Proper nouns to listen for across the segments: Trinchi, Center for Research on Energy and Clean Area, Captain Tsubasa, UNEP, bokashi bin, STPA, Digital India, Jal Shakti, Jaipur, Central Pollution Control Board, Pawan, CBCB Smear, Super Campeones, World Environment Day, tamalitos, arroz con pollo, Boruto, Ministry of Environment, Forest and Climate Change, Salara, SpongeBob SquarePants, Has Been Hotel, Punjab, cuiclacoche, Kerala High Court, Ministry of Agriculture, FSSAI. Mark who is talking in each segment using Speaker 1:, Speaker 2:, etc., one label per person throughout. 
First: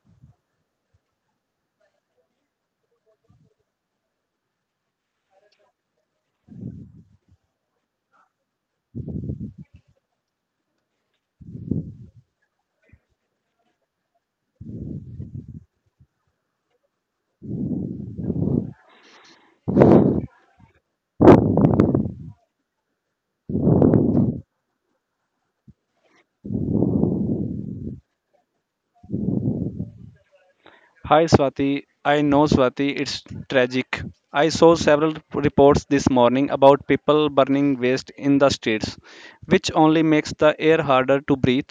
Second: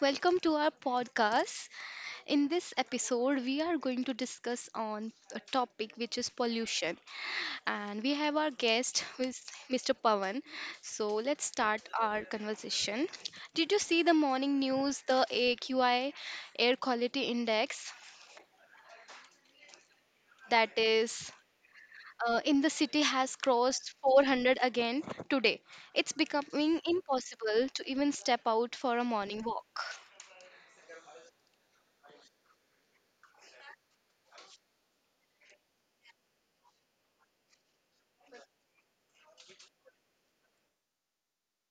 Speaker 1: welcome to our podcast. In this episode, we are going to discuss on a topic which is pollution, and we have our guest who is Mr. Pawan. So let's start our conversation. Did you see the morning news, the AQI air quality index that is in the city has crossed 400 again today? It's becoming impossible to even step out for a morning walk.
Speaker 2: Hi Swati, I know Swati, it's tragic. I saw several reports this morning about people burning waste in the streets, which only makes the air harder to breathe.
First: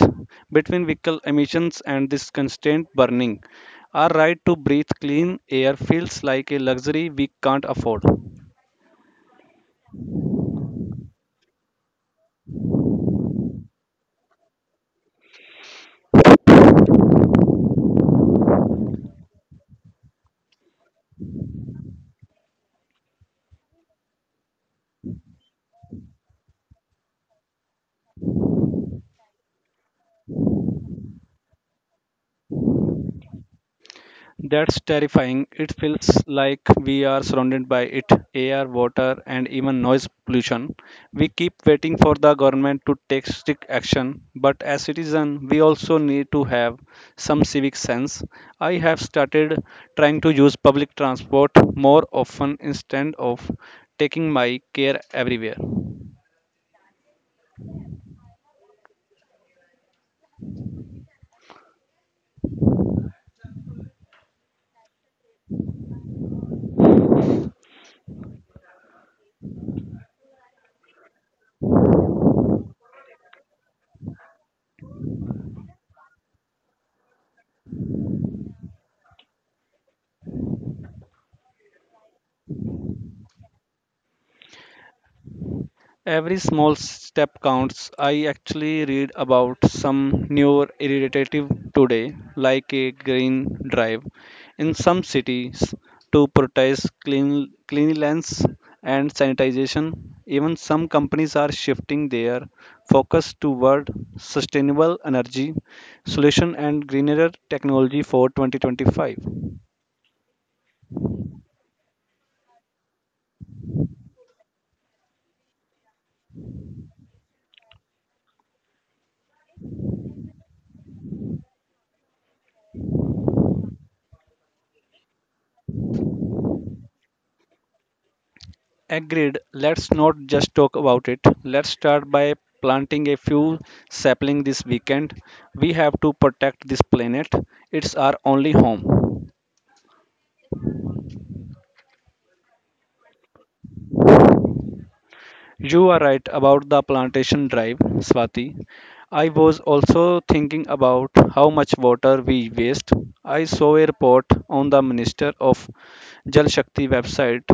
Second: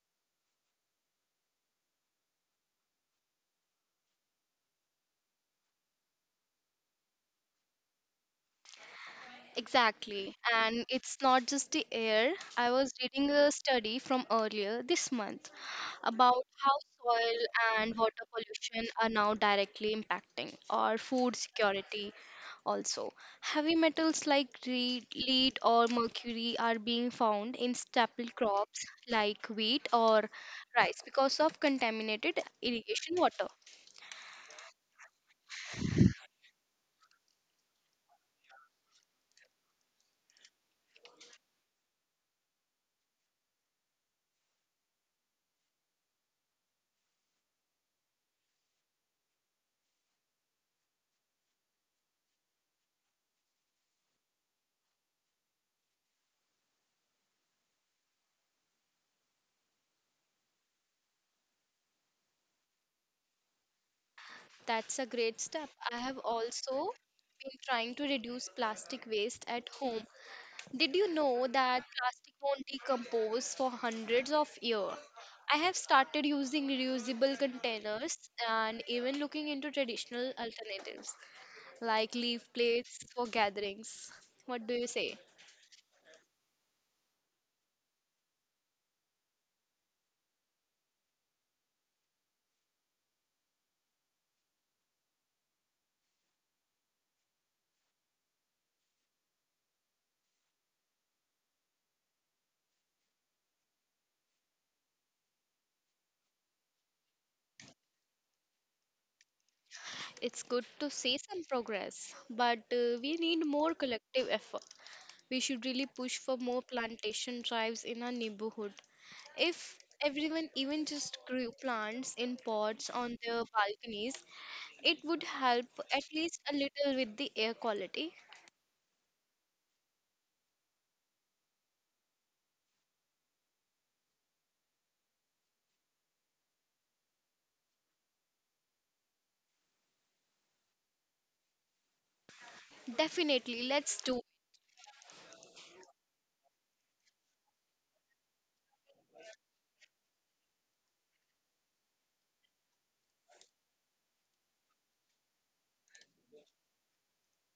Speaker 2: Between vehicle emissions and this constant burning, our right to breathe clean air feels like a luxury we can't afford.
Speaker 1: Exactly. And it's not just the air. I was reading a study from earlier this month about how soil and water pollution are now directly impacting our food security also. Heavy metals like lead or mercury are being found in staple crops like wheat or rice because of contaminated irrigation water.
Speaker 2: That's terrifying. It feels like we are surrounded by it: air, water, and even noise pollution. We keep waiting for the government to take strict action, but as citizens, we also need to have some civic sense. I have started trying to use public transport more often instead of taking my care everywhere.
Speaker 1: That's a great step. I have also been trying to reduce plastic waste at home. Did you know that plastic won't decompose for hundreds of years? I have started using reusable containers and even looking into traditional alternatives like leaf plates for gatherings. What do you say?
Speaker 2: Every small step counts. I actually read about some newer initiative today, like a green drive in some cities to prioritize cleanliness and sanitization. Even some companies are shifting their focus toward sustainable energy solution and greener technology for 2025.
Speaker 1: It's good to see some progress, but we need more collective effort. We should really push for more plantation drives in our neighborhood. If everyone even just grew plants in pots on their balconies, it would help at least a little with the air quality.
Speaker 2: Agreed. Let's not just talk about it. Let's start by planting a few saplings this weekend. We have to protect this planet. It's our only home.
Speaker 1: Definitely, let's do.
Speaker 2: You are right about the plantation drive, Swati. I was also thinking about how much water we waste. I saw a report on the Minister of Jal Shakti website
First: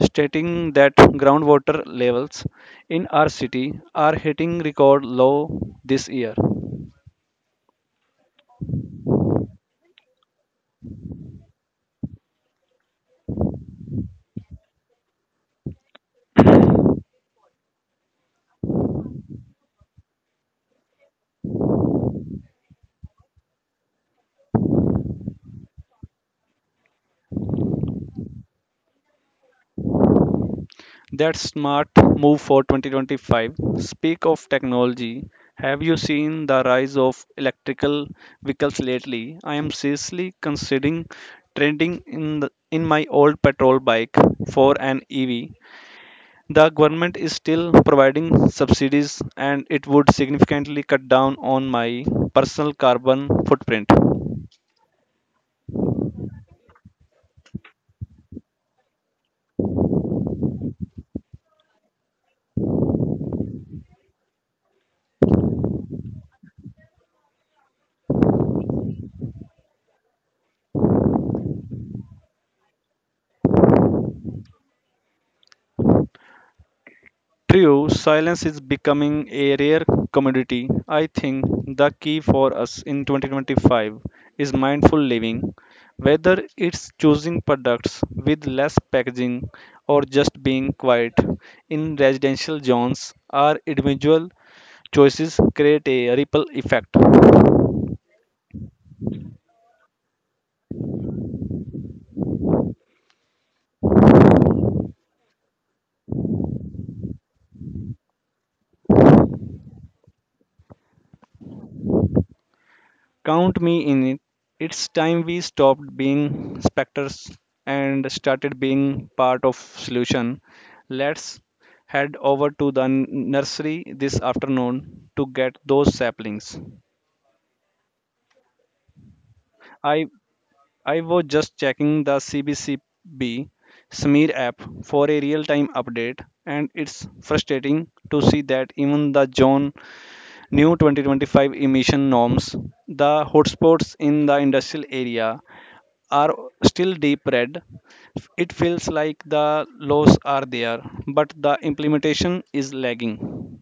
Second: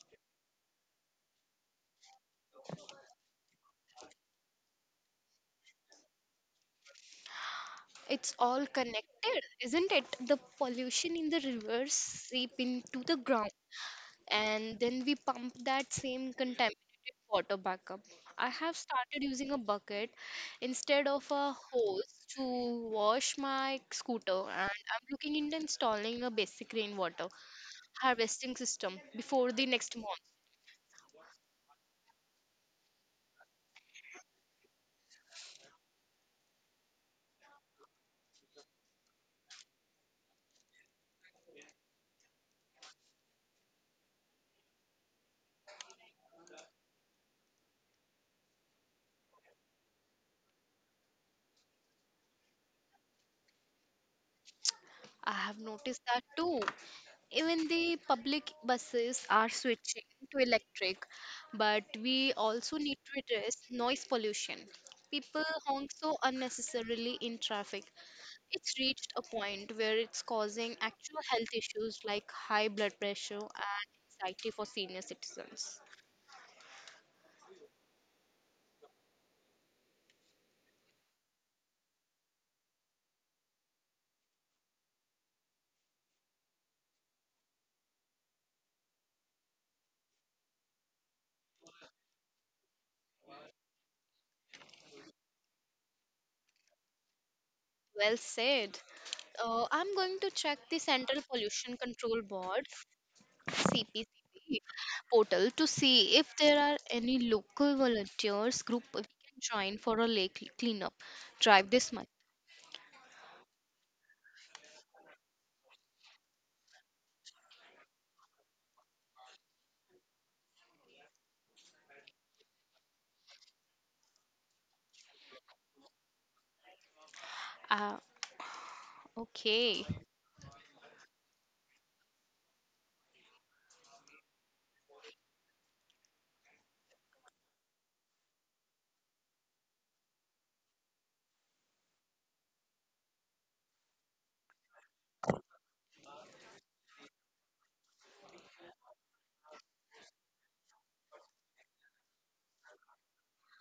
Speaker 2: stating that groundwater levels in our city are hitting record low this year.
Speaker 1: It's all connected, isn't it? The pollution in the rivers seep into the ground, and then we pump that same contaminated water back up. I have started using a bucket instead of a hose to wash my scooter, and I'm looking into installing a basic rainwater harvesting system before the next monsoon.
Speaker 2: That's smart move for 2025. Speak of technology, have you seen the rise of electrical vehicles lately? I am seriously considering trading in in my old petrol bike for an EV. The government is still providing subsidies and it would significantly cut down on my personal carbon footprint.
Speaker 1: I have noticed that too. Even the public buses are switching to electric, but we also need to address noise pollution. People honk so unnecessarily in traffic. It's reached a point where it's causing actual health issues like high blood pressure and anxiety for senior citizens.
Speaker 2: True, silence is becoming a rare commodity. I think the key for us in 2025 is mindful living, whether it's choosing products with less packaging or just being quiet. In residential zones, our individual choices create a ripple effect.
Speaker 1: Well said. I'm going to check the Central Pollution Control Board, CPC portal, to see if there are any local volunteers group we can join for a lake cleanup drive this month.
Speaker 2: Count me in it. It's time we stopped being specters and started being part of solution. Let's head over to the nursery this afternoon to get those saplings.
Speaker 1: Ah, okay,
Speaker 2: I I was just checking the CBCB Smear app for a real-time update, and it's frustrating to see that even the John new 2025 emission norms, the hotspots in the industrial area are still deep red. It feels like the laws are there, but the implementation is lagging.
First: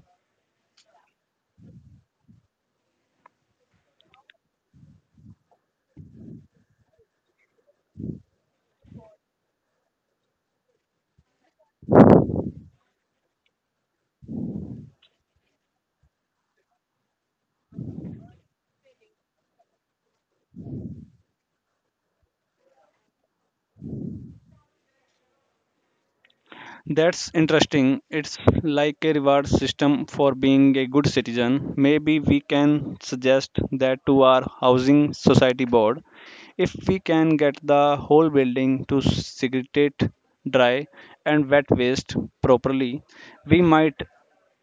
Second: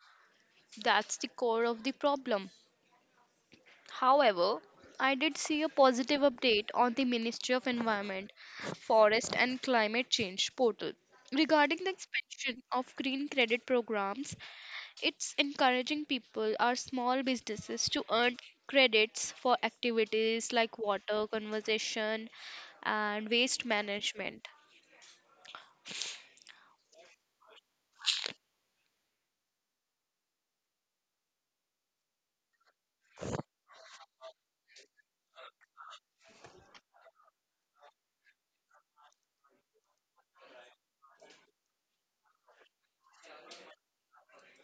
Speaker 1: that's the core of the problem. However, I did see a positive update on the Ministry of Environment, Forest and Climate Change portal regarding the expansion of green credit programs. It's encouraging people or small businesses to earn credits for activities like water conservation and waste management.
Speaker 2: That's interesting. It's like a reward system for being a good citizen. Maybe we can suggest that to our housing society board. If we can get the whole building to segregate dry and wet waste properly, we might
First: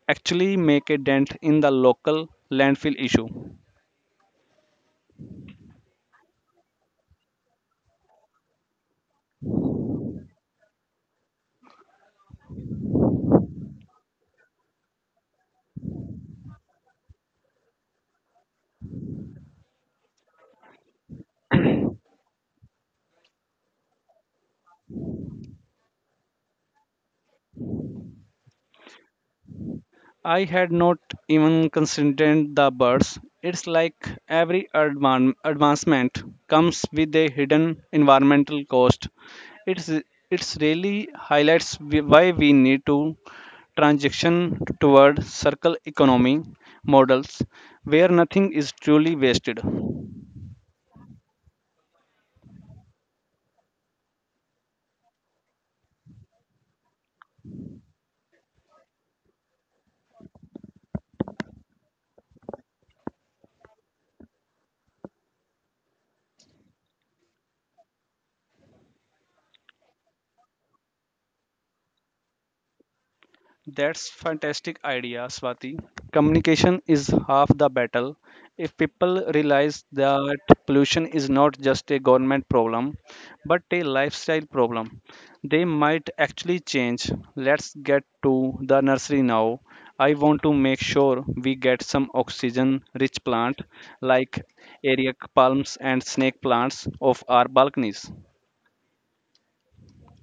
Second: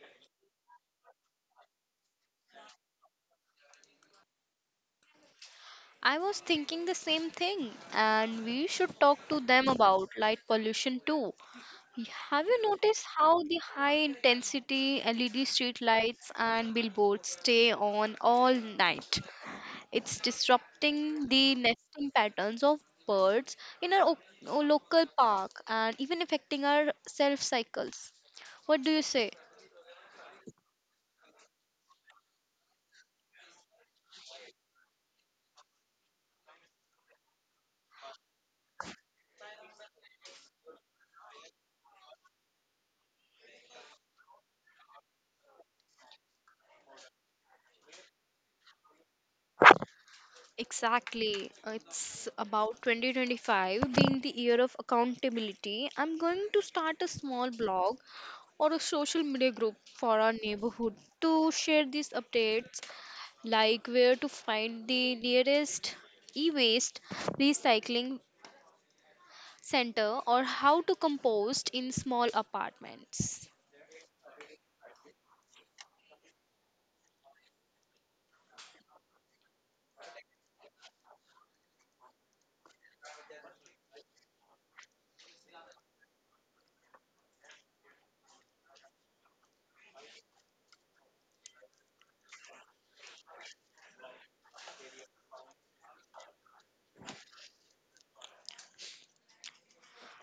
Speaker 2: actually make a dent in the local landfill issue.
Speaker 1: I was thinking the same thing, and we should talk to them about light pollution too. Have you noticed how the high intensity LED street lights and billboards stay on all night? It's disrupting the nesting patterns of birds in our local park and even affecting our self cycles. What do you say?
Speaker 2: I had not even considered the birds. It's like every advancement comes with a hidden environmental cost. It's it's really highlights why we need to transition toward circle economy models where nothing is truly wasted.
Speaker 1: Exactly. It's about 2025 being the year of accountability. I'm going to start a small blog or a social media group for our neighborhood to share these updates, like where to find the nearest e-waste recycling center or how to compost in small apartments.
Speaker 2: That's fantastic idea, Swati. Communication is half the battle. If people realize that pollution is not just a government problem, but a lifestyle problem, they might actually change. Let's get to the nursery now. I want to make sure we get some oxygen rich plant like eric palms and snake plants off our balconies.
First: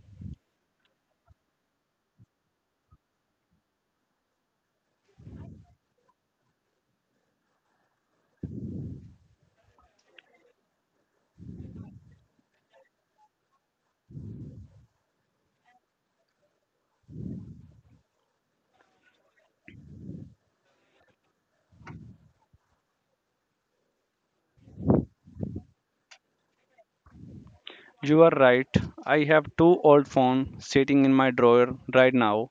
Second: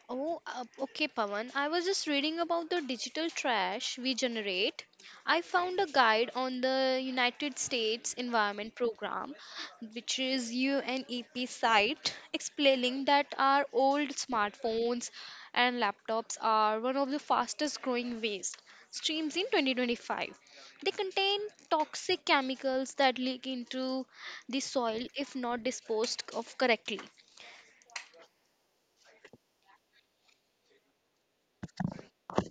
Speaker 1: Oh, okay, Pawan. I was just reading about the digital trash we generate. I found a guide on the United States Environment Program, which is UNEP site, explaining that our old smartphones and laptops are one of the fastest growing waste streams in 2025. They contain toxic chemicals that leak into the soil if not disposed of correctly.
Speaker 2: You are right. I have two old phones sitting in my drawer right now.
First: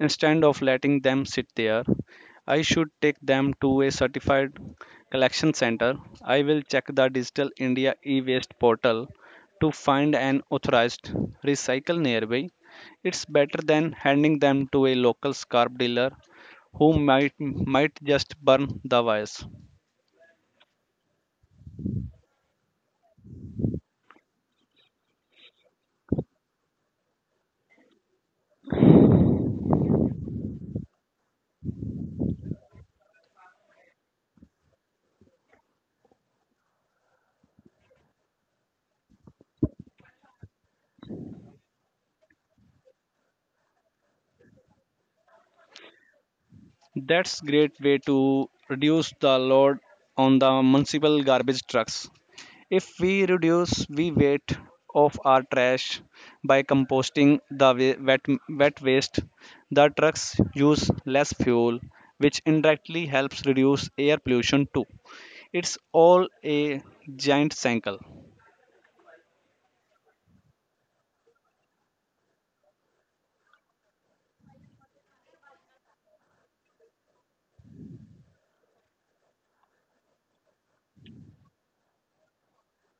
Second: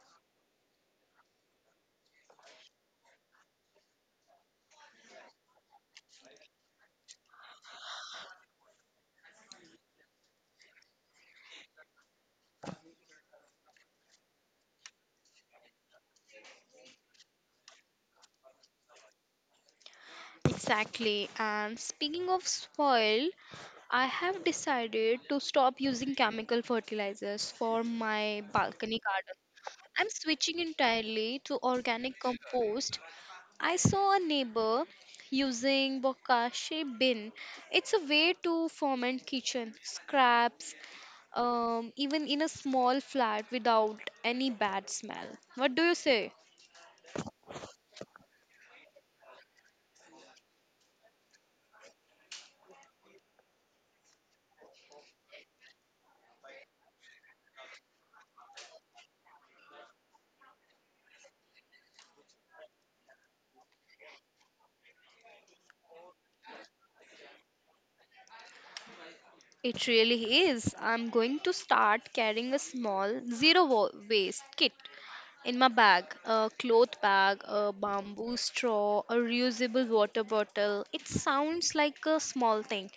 Speaker 2: Instead of letting them sit there, I should take them to a certified collection center. I will check the Digital India e-waste portal to find an authorized recycle nearby. It's better than handing them to a local scrap dealer who might just burn the wires.
Speaker 1: Exactly. And speaking of soil, I have decided to stop using chemical fertilizers for my balcony garden. I'm switching entirely to organic compost. I saw a neighbor using bokashi bin. It's a way to ferment kitchen scraps, even in a small flat without any bad smell. What do you say?
Speaker 2: That's great way to reduce the load on the municipal garbage trucks. If we reduce the weight of our trash by composting the wet waste, the trucks use less fuel, which indirectly helps reduce air pollution too. It's all a giant cycle.
Speaker 1: It really is. I'm going to start carrying a small waste kit in my bag: a cloth bag, a bamboo straw, a reusable water bottle. It sounds like a small thing,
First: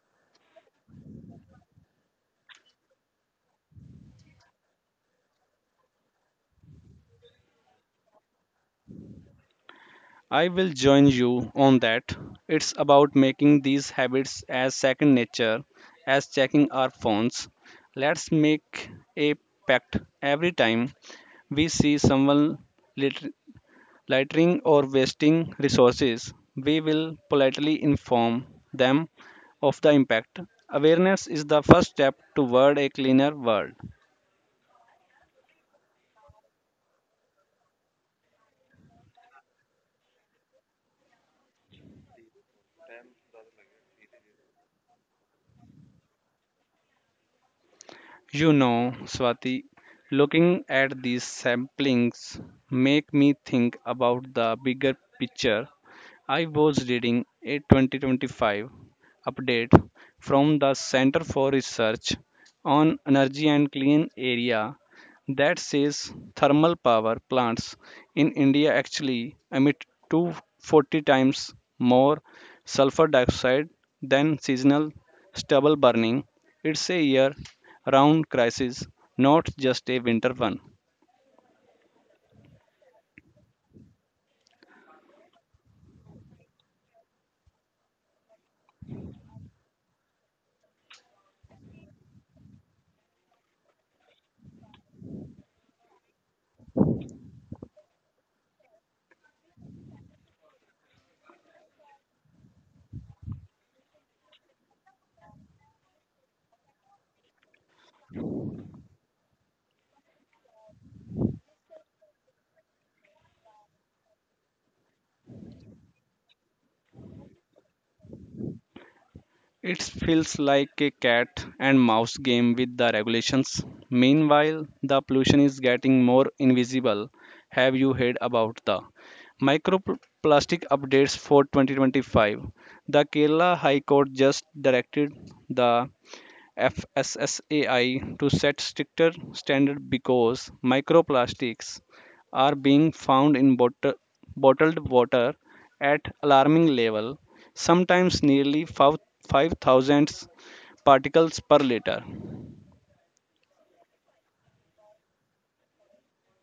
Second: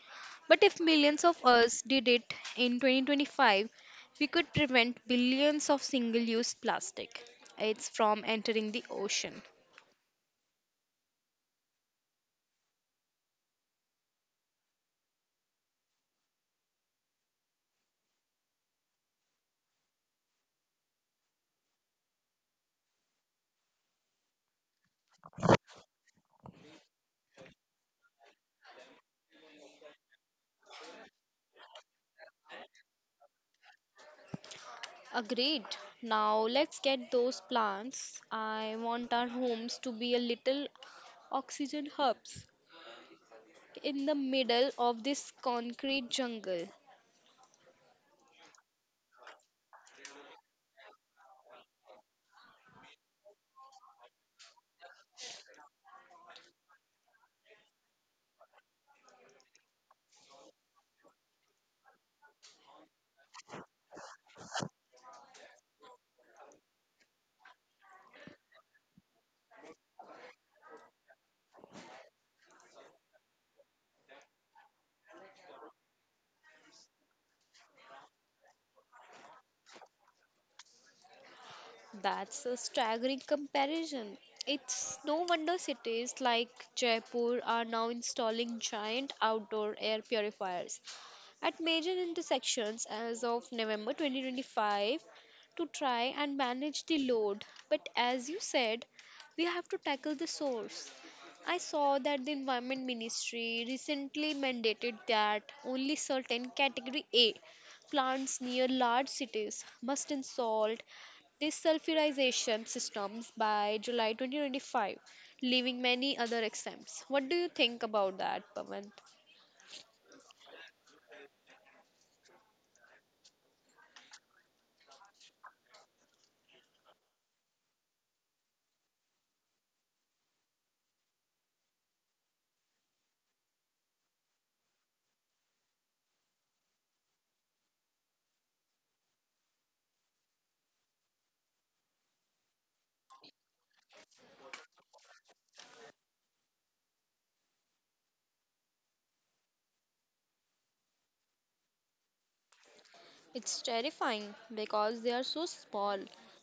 Speaker 1: but if millions of us did it in 2025, we could prevent billions of single use plastic. It's from entering the ocean.
Speaker 2: I will join you on that. It's about making these habits as second nature as checking our phones. Let's make a pact every time we see someone litter- littering or wasting resources. We will politely inform them of the impact. Awareness is the first step toward a cleaner world.
Speaker 1: Agreed. Now let's get those plants. I want our homes to be a little oxygen hubs in the middle of this concrete jungle.
Speaker 2: You know, Swati, looking at these samplings make me think about the bigger picture. I was reading a 2025 update from the Center for Research on Energy and Clean Area that says thermal power plants in India actually emit 240 times more sulfur dioxide than seasonal stubble burning. It's a year round crisis, not just a winter one.
Speaker 1: That's a staggering comparison. It's no wonder cities like Jaipur are now installing giant outdoor air purifiers at major intersections as of November 2025 to try and manage the load. But as you said, we have to tackle the source. I saw that the Environment Ministry recently mandated that only certain category A plants near large cities must install desulfurization systems by July 2025, leaving many other exempts. What do you think about that, Pavan?
Speaker 2: It feels like a cat and mouse game with the regulations. Meanwhile, the pollution is getting more invisible. Have you heard about the microplastic updates for 2025? The Kerala High Court just directed the FSSAI to set stricter standard because microplastics are being found in bottled water at alarming level, sometimes nearly 5 5,000 particles per liter.
Speaker 1: It's terrifying because they are so small.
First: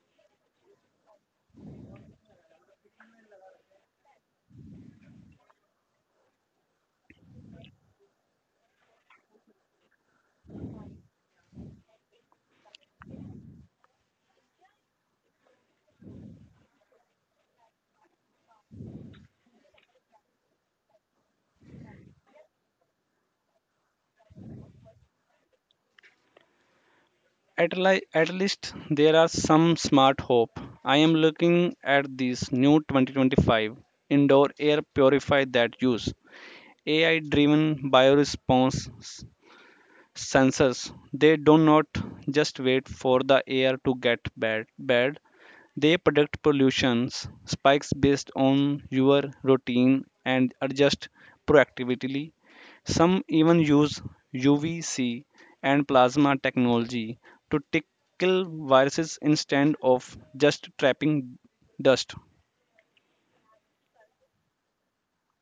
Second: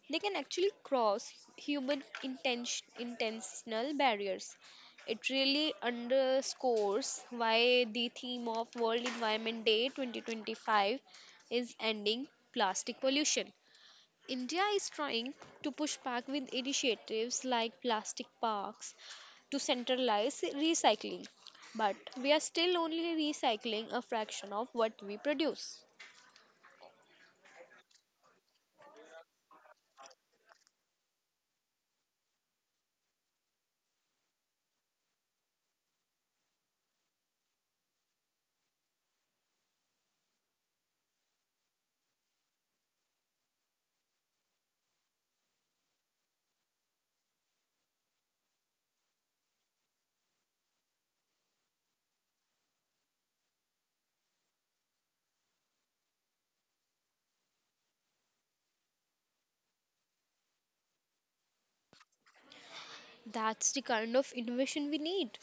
Speaker 1: They can actually cross human intentional barriers. It really underscores why the theme of World Environment Day 2025 is ending plastic pollution. India is trying to push back with initiatives like plastic parks to centralize recycling, but we are still only recycling a fraction of what we produce.
Speaker 2: At least there are some smart hope. I am looking at this new 2025 indoor air purifier that use AI driven bioresponse sensors. They do not just wait for the air to get bad. They predict pollutions spikes based on your routine and adjust proactively. Some even use UVC and plasma technology to tickle viruses instead of just trapping dust.
Speaker 1: That's the kind of innovation we need.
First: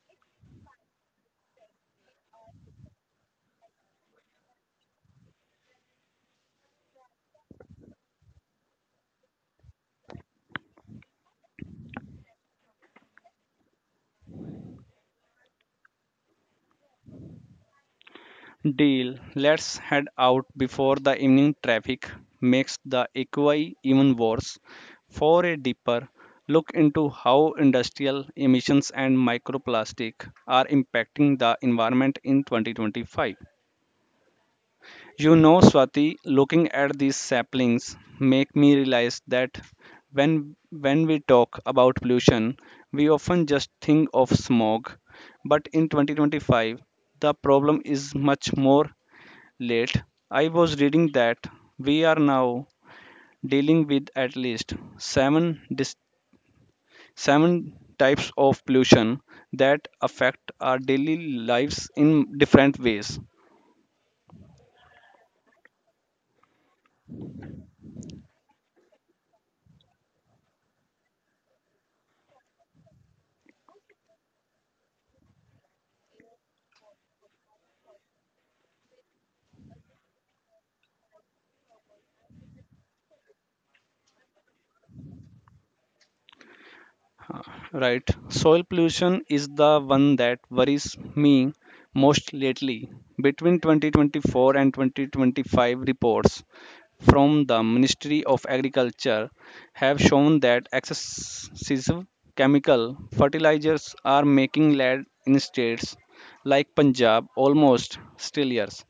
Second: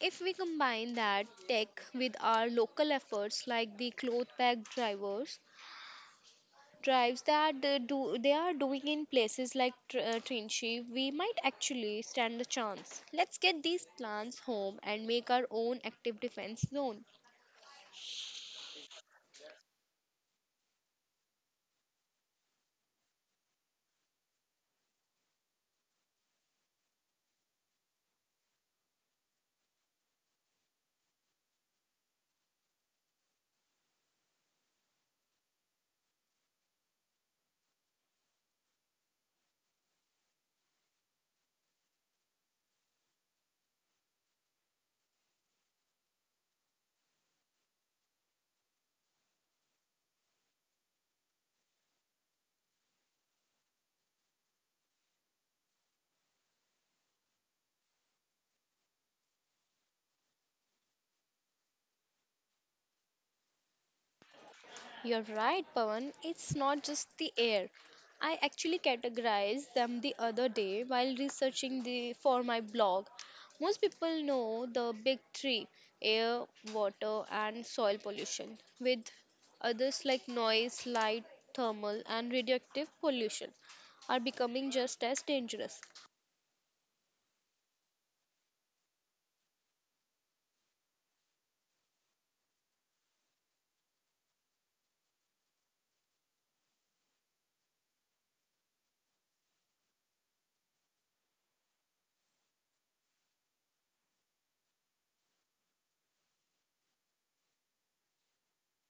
Speaker 1: If we combine that tech with our local efforts like the cloth bag drivers drives that they are doing in places like Trinchi, we might actually stand a chance. Let's get these plants home and make our own active defense zone.
Speaker 2: Deal. Let's head out before the evening traffic makes the equi even worse. For a deeper look into how industrial emissions and microplastic are impacting the environment in 2025. You know, Swati, looking at these saplings make me realize that when we talk about pollution, we often just think of smog, but in 2025 the problem is much more late. I was reading that we are now dealing with at least seven types of pollution that affect our daily lives in different ways.
Speaker 1: You're right, Pawan. It's not just the air. I actually categorized them the other day while researching the for my blog. Most people know the big three: air, water, and soil pollution, with others like noise, light, thermal, and radioactive pollution are becoming just as dangerous.
Speaker 2: Right. Soil pollution is the one that worries me most lately. Between 2024 and 2025 reports from the Ministry of Agriculture have shown that excessive chemical fertilizers are making land in states like Punjab almost sterilized.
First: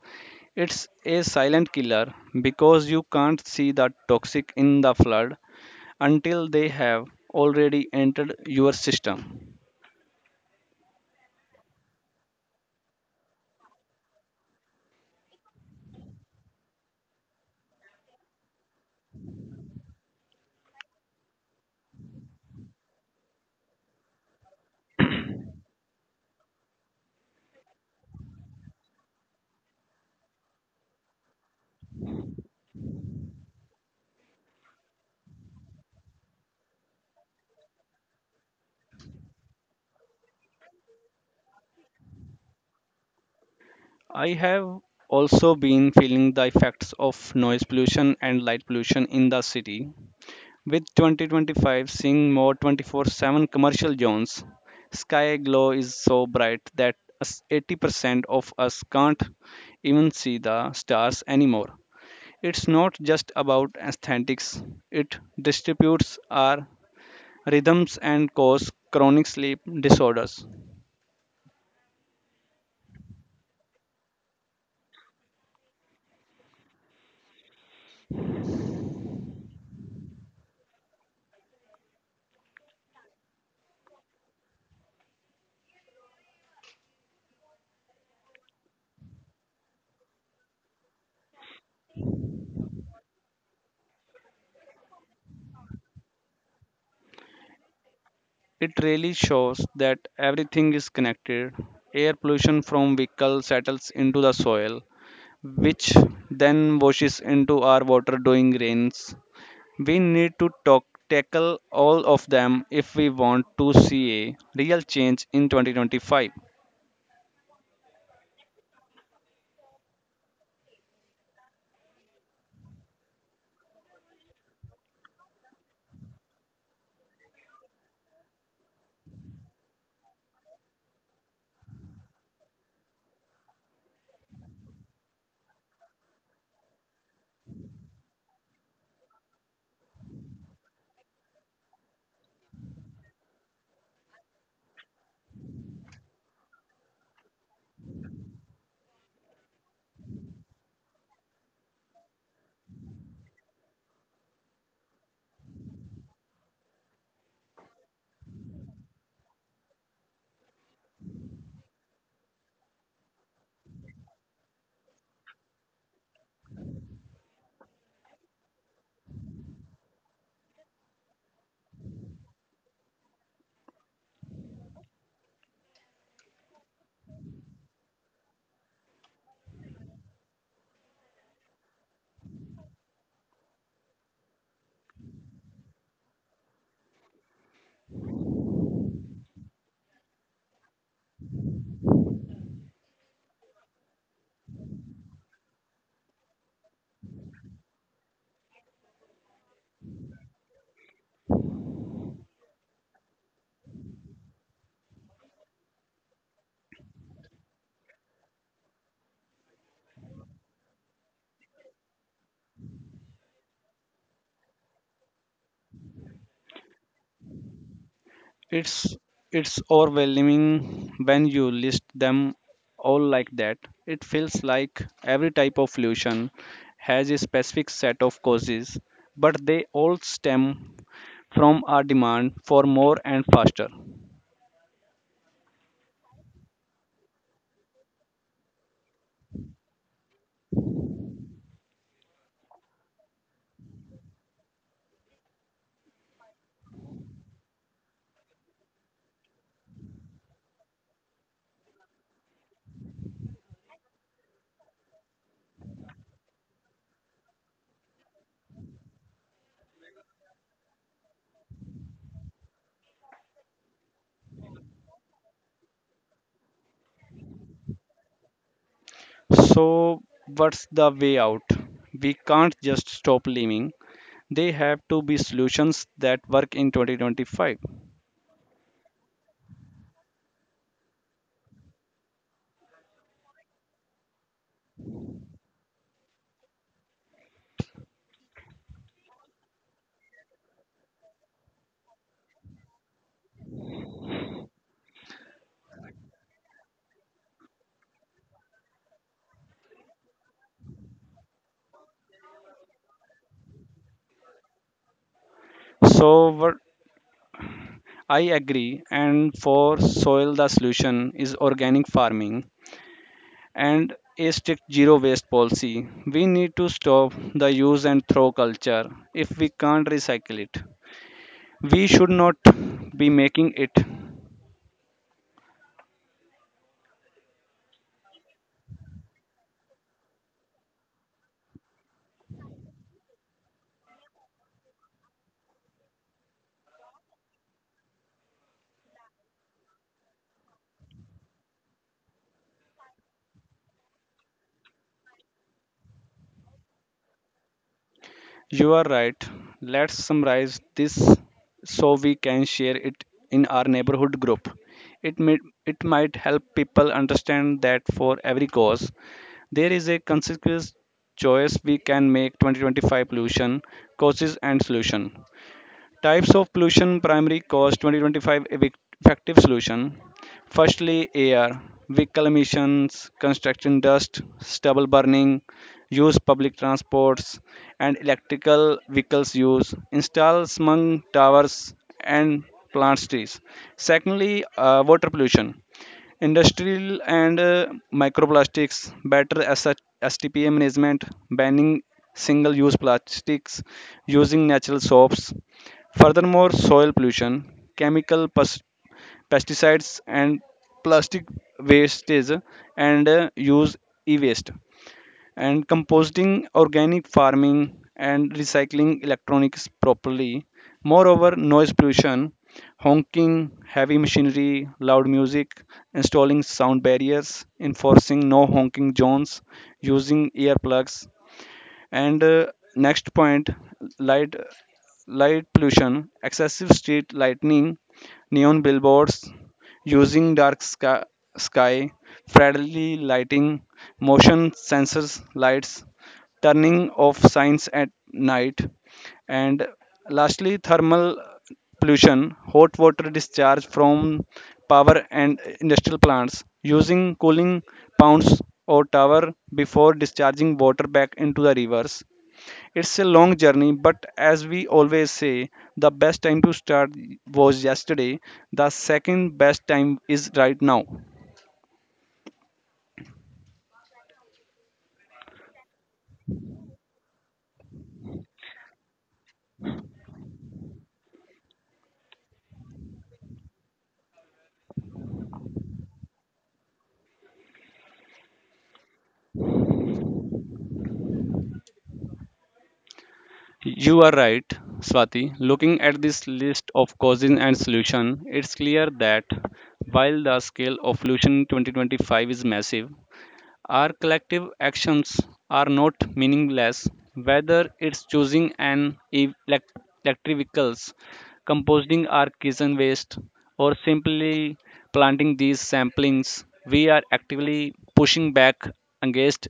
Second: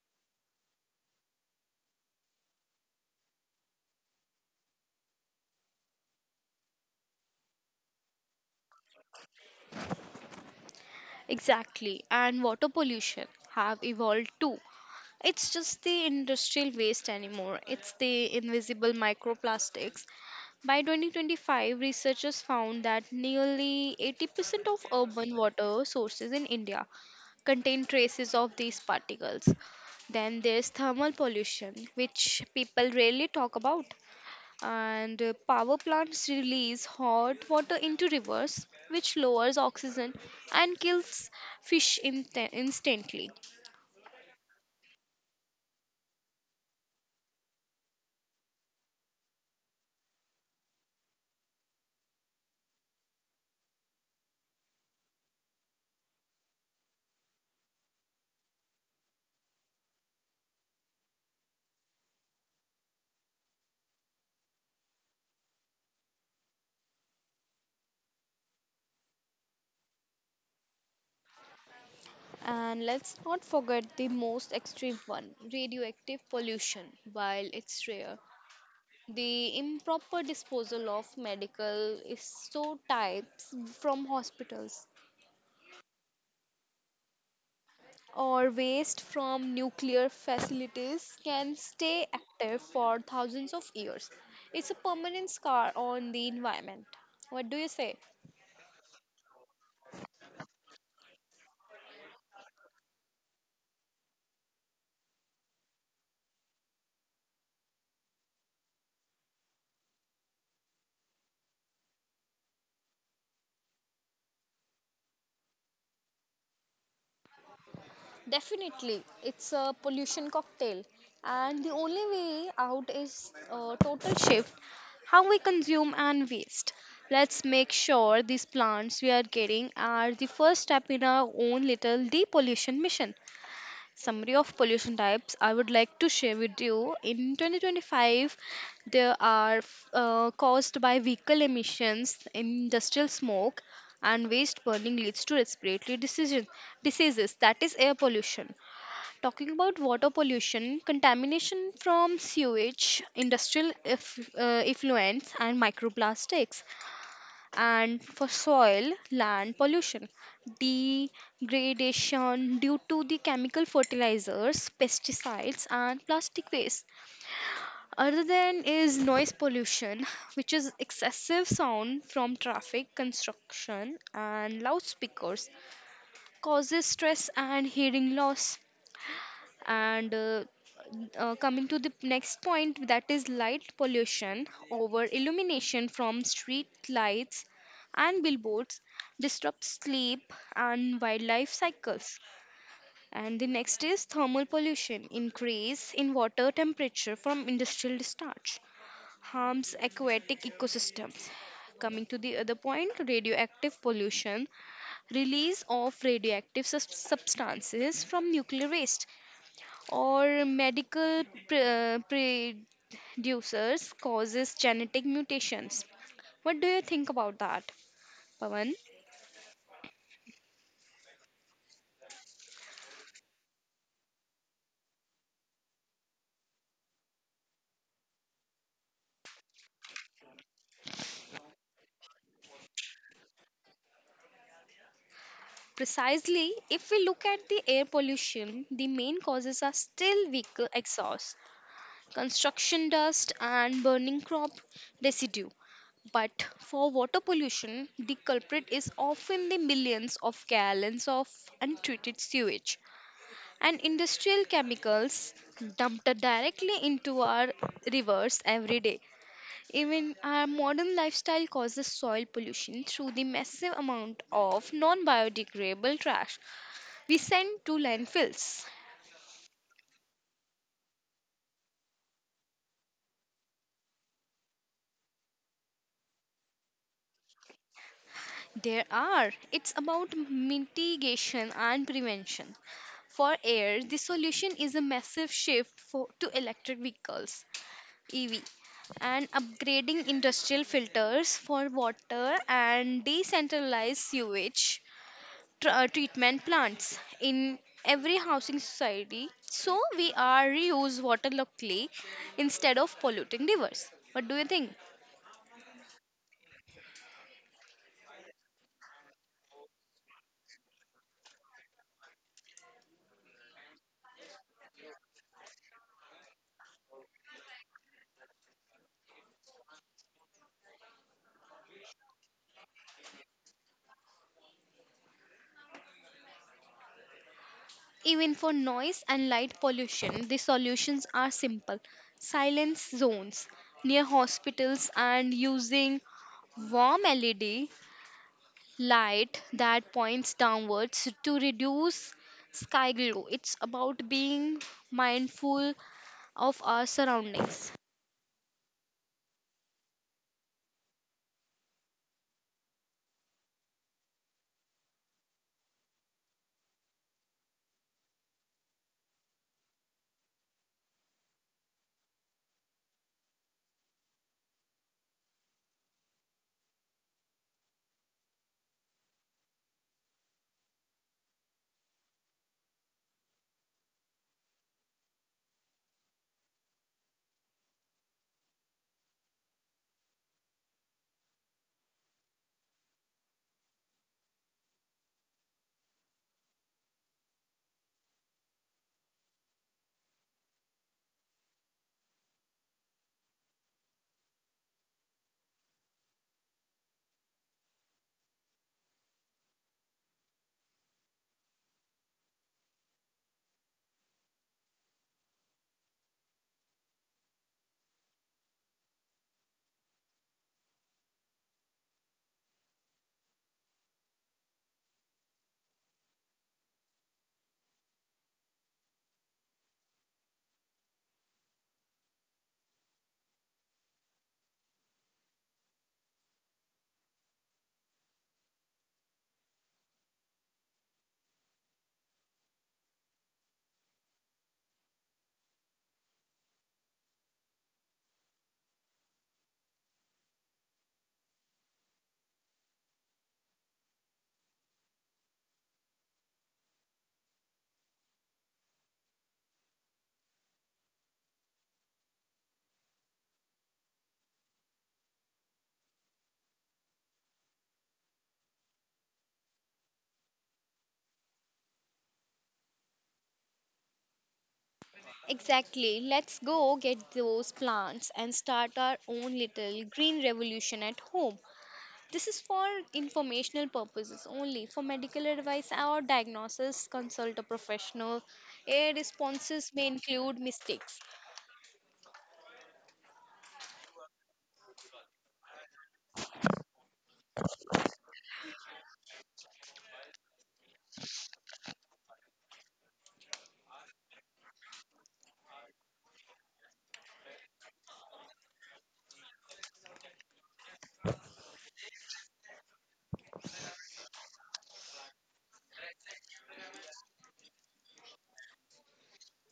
Speaker 2: It's a silent killer because you can't see the toxic in the flood until they have already entered your system.
Speaker 1: Exactly, and water pollution have evolved too. It's just the industrial waste anymore, it's the invisible microplastics. By 2025, researchers found that nearly 80% of urban water sources in India contain traces of these particles. Then there's thermal pollution, which people rarely talk about, and power plants release hot water into rivers which lowers oxygen and kills fish instantly.
Speaker 2: I have also been feeling the effects of noise pollution and light pollution in the city. With 2025 seeing more 24/7 commercial zones, sky glow is so bright that 80% of us can't even see the stars anymore. It's not just about aesthetics, it distributes our rhythms and causes chronic sleep disorders.
Speaker 1: And let's not forget the most extreme one, radioactive pollution. While it's rare, the improper disposal of medical isotypes from hospitals or waste from nuclear facilities can stay active for thousands of years. It's a permanent scar on the environment. What do you say?
Speaker 2: It really shows that everything is connected. Air pollution from vehicles settles into the soil, which then washes into our water during rains. We need to tackle all of them if we want to see a real change in 2025.
Speaker 1: Definitely, it's a pollution cocktail, and the only way out is a total shift how we consume and waste. Let's make sure these plants we are getting are the first step in our own little depollution mission. Summary of pollution types I would like to share with you in 2025. There are caused by vehicle emissions, industrial smoke and waste burning, leads to respiratory diseases, that is air pollution. Talking about water pollution, contamination from sewage, industrial effluents and microplastics, and for soil land pollution, degradation due to the chemical fertilizers, pesticides and plastic waste. Other than is noise pollution, which is excessive sound from traffic, construction and loudspeakers, causes stress and hearing loss. And coming to the next point, that is light pollution, over illumination from street lights and billboards, disrupts sleep and wildlife cycles. And the next is thermal pollution, increase in water temperature from industrial discharge, harms aquatic ecosystems. Coming to the other point, radioactive pollution, release of radioactive substances from nuclear waste or medical pre- uh, producers, causes genetic mutations. What do you think about that, Pawan?
Speaker 2: It's it's overwhelming when you list them all like that. It feels like every type of pollution has a specific set of causes, but they all stem from our demand for more and faster.
Speaker 1: Precisely, if we look at the air pollution, the main causes are still vehicle exhaust, construction dust, and burning crop residue. But for water pollution, the culprit is often the millions of gallons of untreated sewage and industrial chemicals dumped directly into our rivers every day. Even our modern lifestyle causes soil pollution through the massive amount of non biodegradable trash we send to landfills.
Speaker 2: So what's the way out? We can't just stop living. They have to be solutions that work in 2025.
Speaker 1: There are, it's about mitigation and prevention. For air, the solution is a massive shift to electric vehicles, EV, and upgrading industrial filters. For water and decentralized sewage treatment plants in every housing society so we are reuse water locally instead of polluting rivers. What do you think?
Speaker 2: So what I agree, and for soil the solution is organic farming and a strict zero waste policy. We need to stop the use and throw culture. If we can't recycle it, we should not be making it.
Speaker 1: Even for noise and light pollution, the solutions are simple: silence zones near hospitals and using warm LED light that points downwards to reduce sky glow. It's about being mindful of our surroundings.
Speaker 2: You are right. Let's summarize this so we can share it in our neighborhood group. It, may, it might help people understand that for every cause, there is a consequence choice we can make. 2025 pollution causes and solution. Types of pollution, primary cause, 2025 effective solution. Firstly, air, vehicle emissions, construction dust, stubble burning, use public transports and electrical vehicles use, install smog towers and plant trees. Secondly, water pollution. Industrial and microplastics, better asset STPA management, banning single use plastics, using natural soaps. Furthermore, soil pollution, chemical pesticides, and plastic wastage, and use e waste and composting, organic farming and recycling electronics properly. Moreover, noise pollution, honking, heavy machinery, loud music, installing sound barriers, enforcing no honking zones, using earplugs. And next point, light light pollution, excessive street lightning, neon billboards, using dark sky friendly lighting, motion sensors lights, turning off signs at night. And lastly, thermal pollution, hot water discharge from power and industrial plants, using cooling ponds or tower before discharging water back into the rivers. It's a long journey, but as we always say, the best time to start was yesterday. The second best time is right now.
Speaker 1: Exactly. Let's go get those plants and start our own little green revolution at home. This is for informational purposes only. For medical advice or diagnosis, consult a professional. Air responses may include mistakes.
Speaker 2: You are right, Swati. Looking at this list of causes and solution, it's clear that while the scale of pollution in 2025 is massive, our collective actions are not meaningless, whether it's choosing an electric vehicles, composting our kitchen waste, or simply planting these samplings. We are actively pushing back against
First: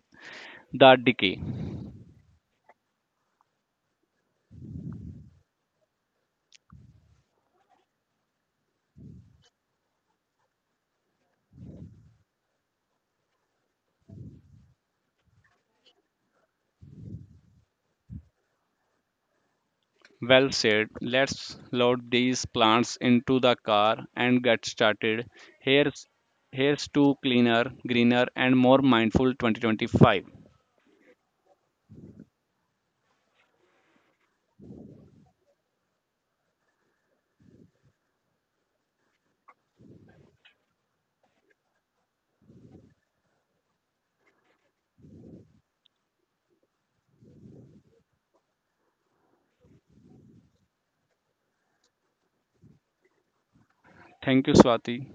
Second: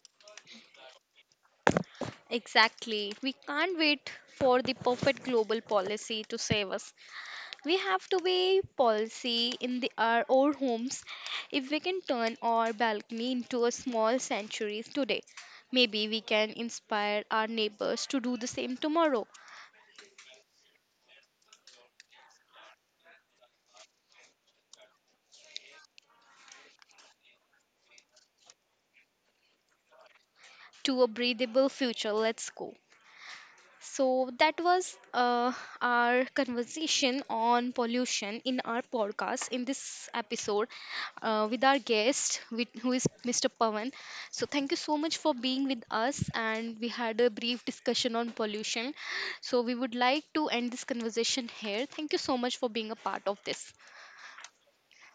Speaker 2: the decay.
Speaker 1: Exactly. We can't wait for the perfect global policy to save us. We have to be policy in our own homes. If we can turn our balcony into a small sanctuary today, maybe we can inspire our neighbors to do the same tomorrow.
Speaker 2: Well said. Let's load these plants into the car and get started. Here's here's to cleaner, greener, and more mindful 2025.
Speaker 1: To a breathable future, let's go. So, that was our conversation on pollution in our podcast in this episode, with our who is Mr. Pawan. So, thank you so much for being with us. And we had a brief discussion on pollution. So, we would like to end this conversation here. Thank you so much for being a part of this.
Speaker 2: Thank you, Swati.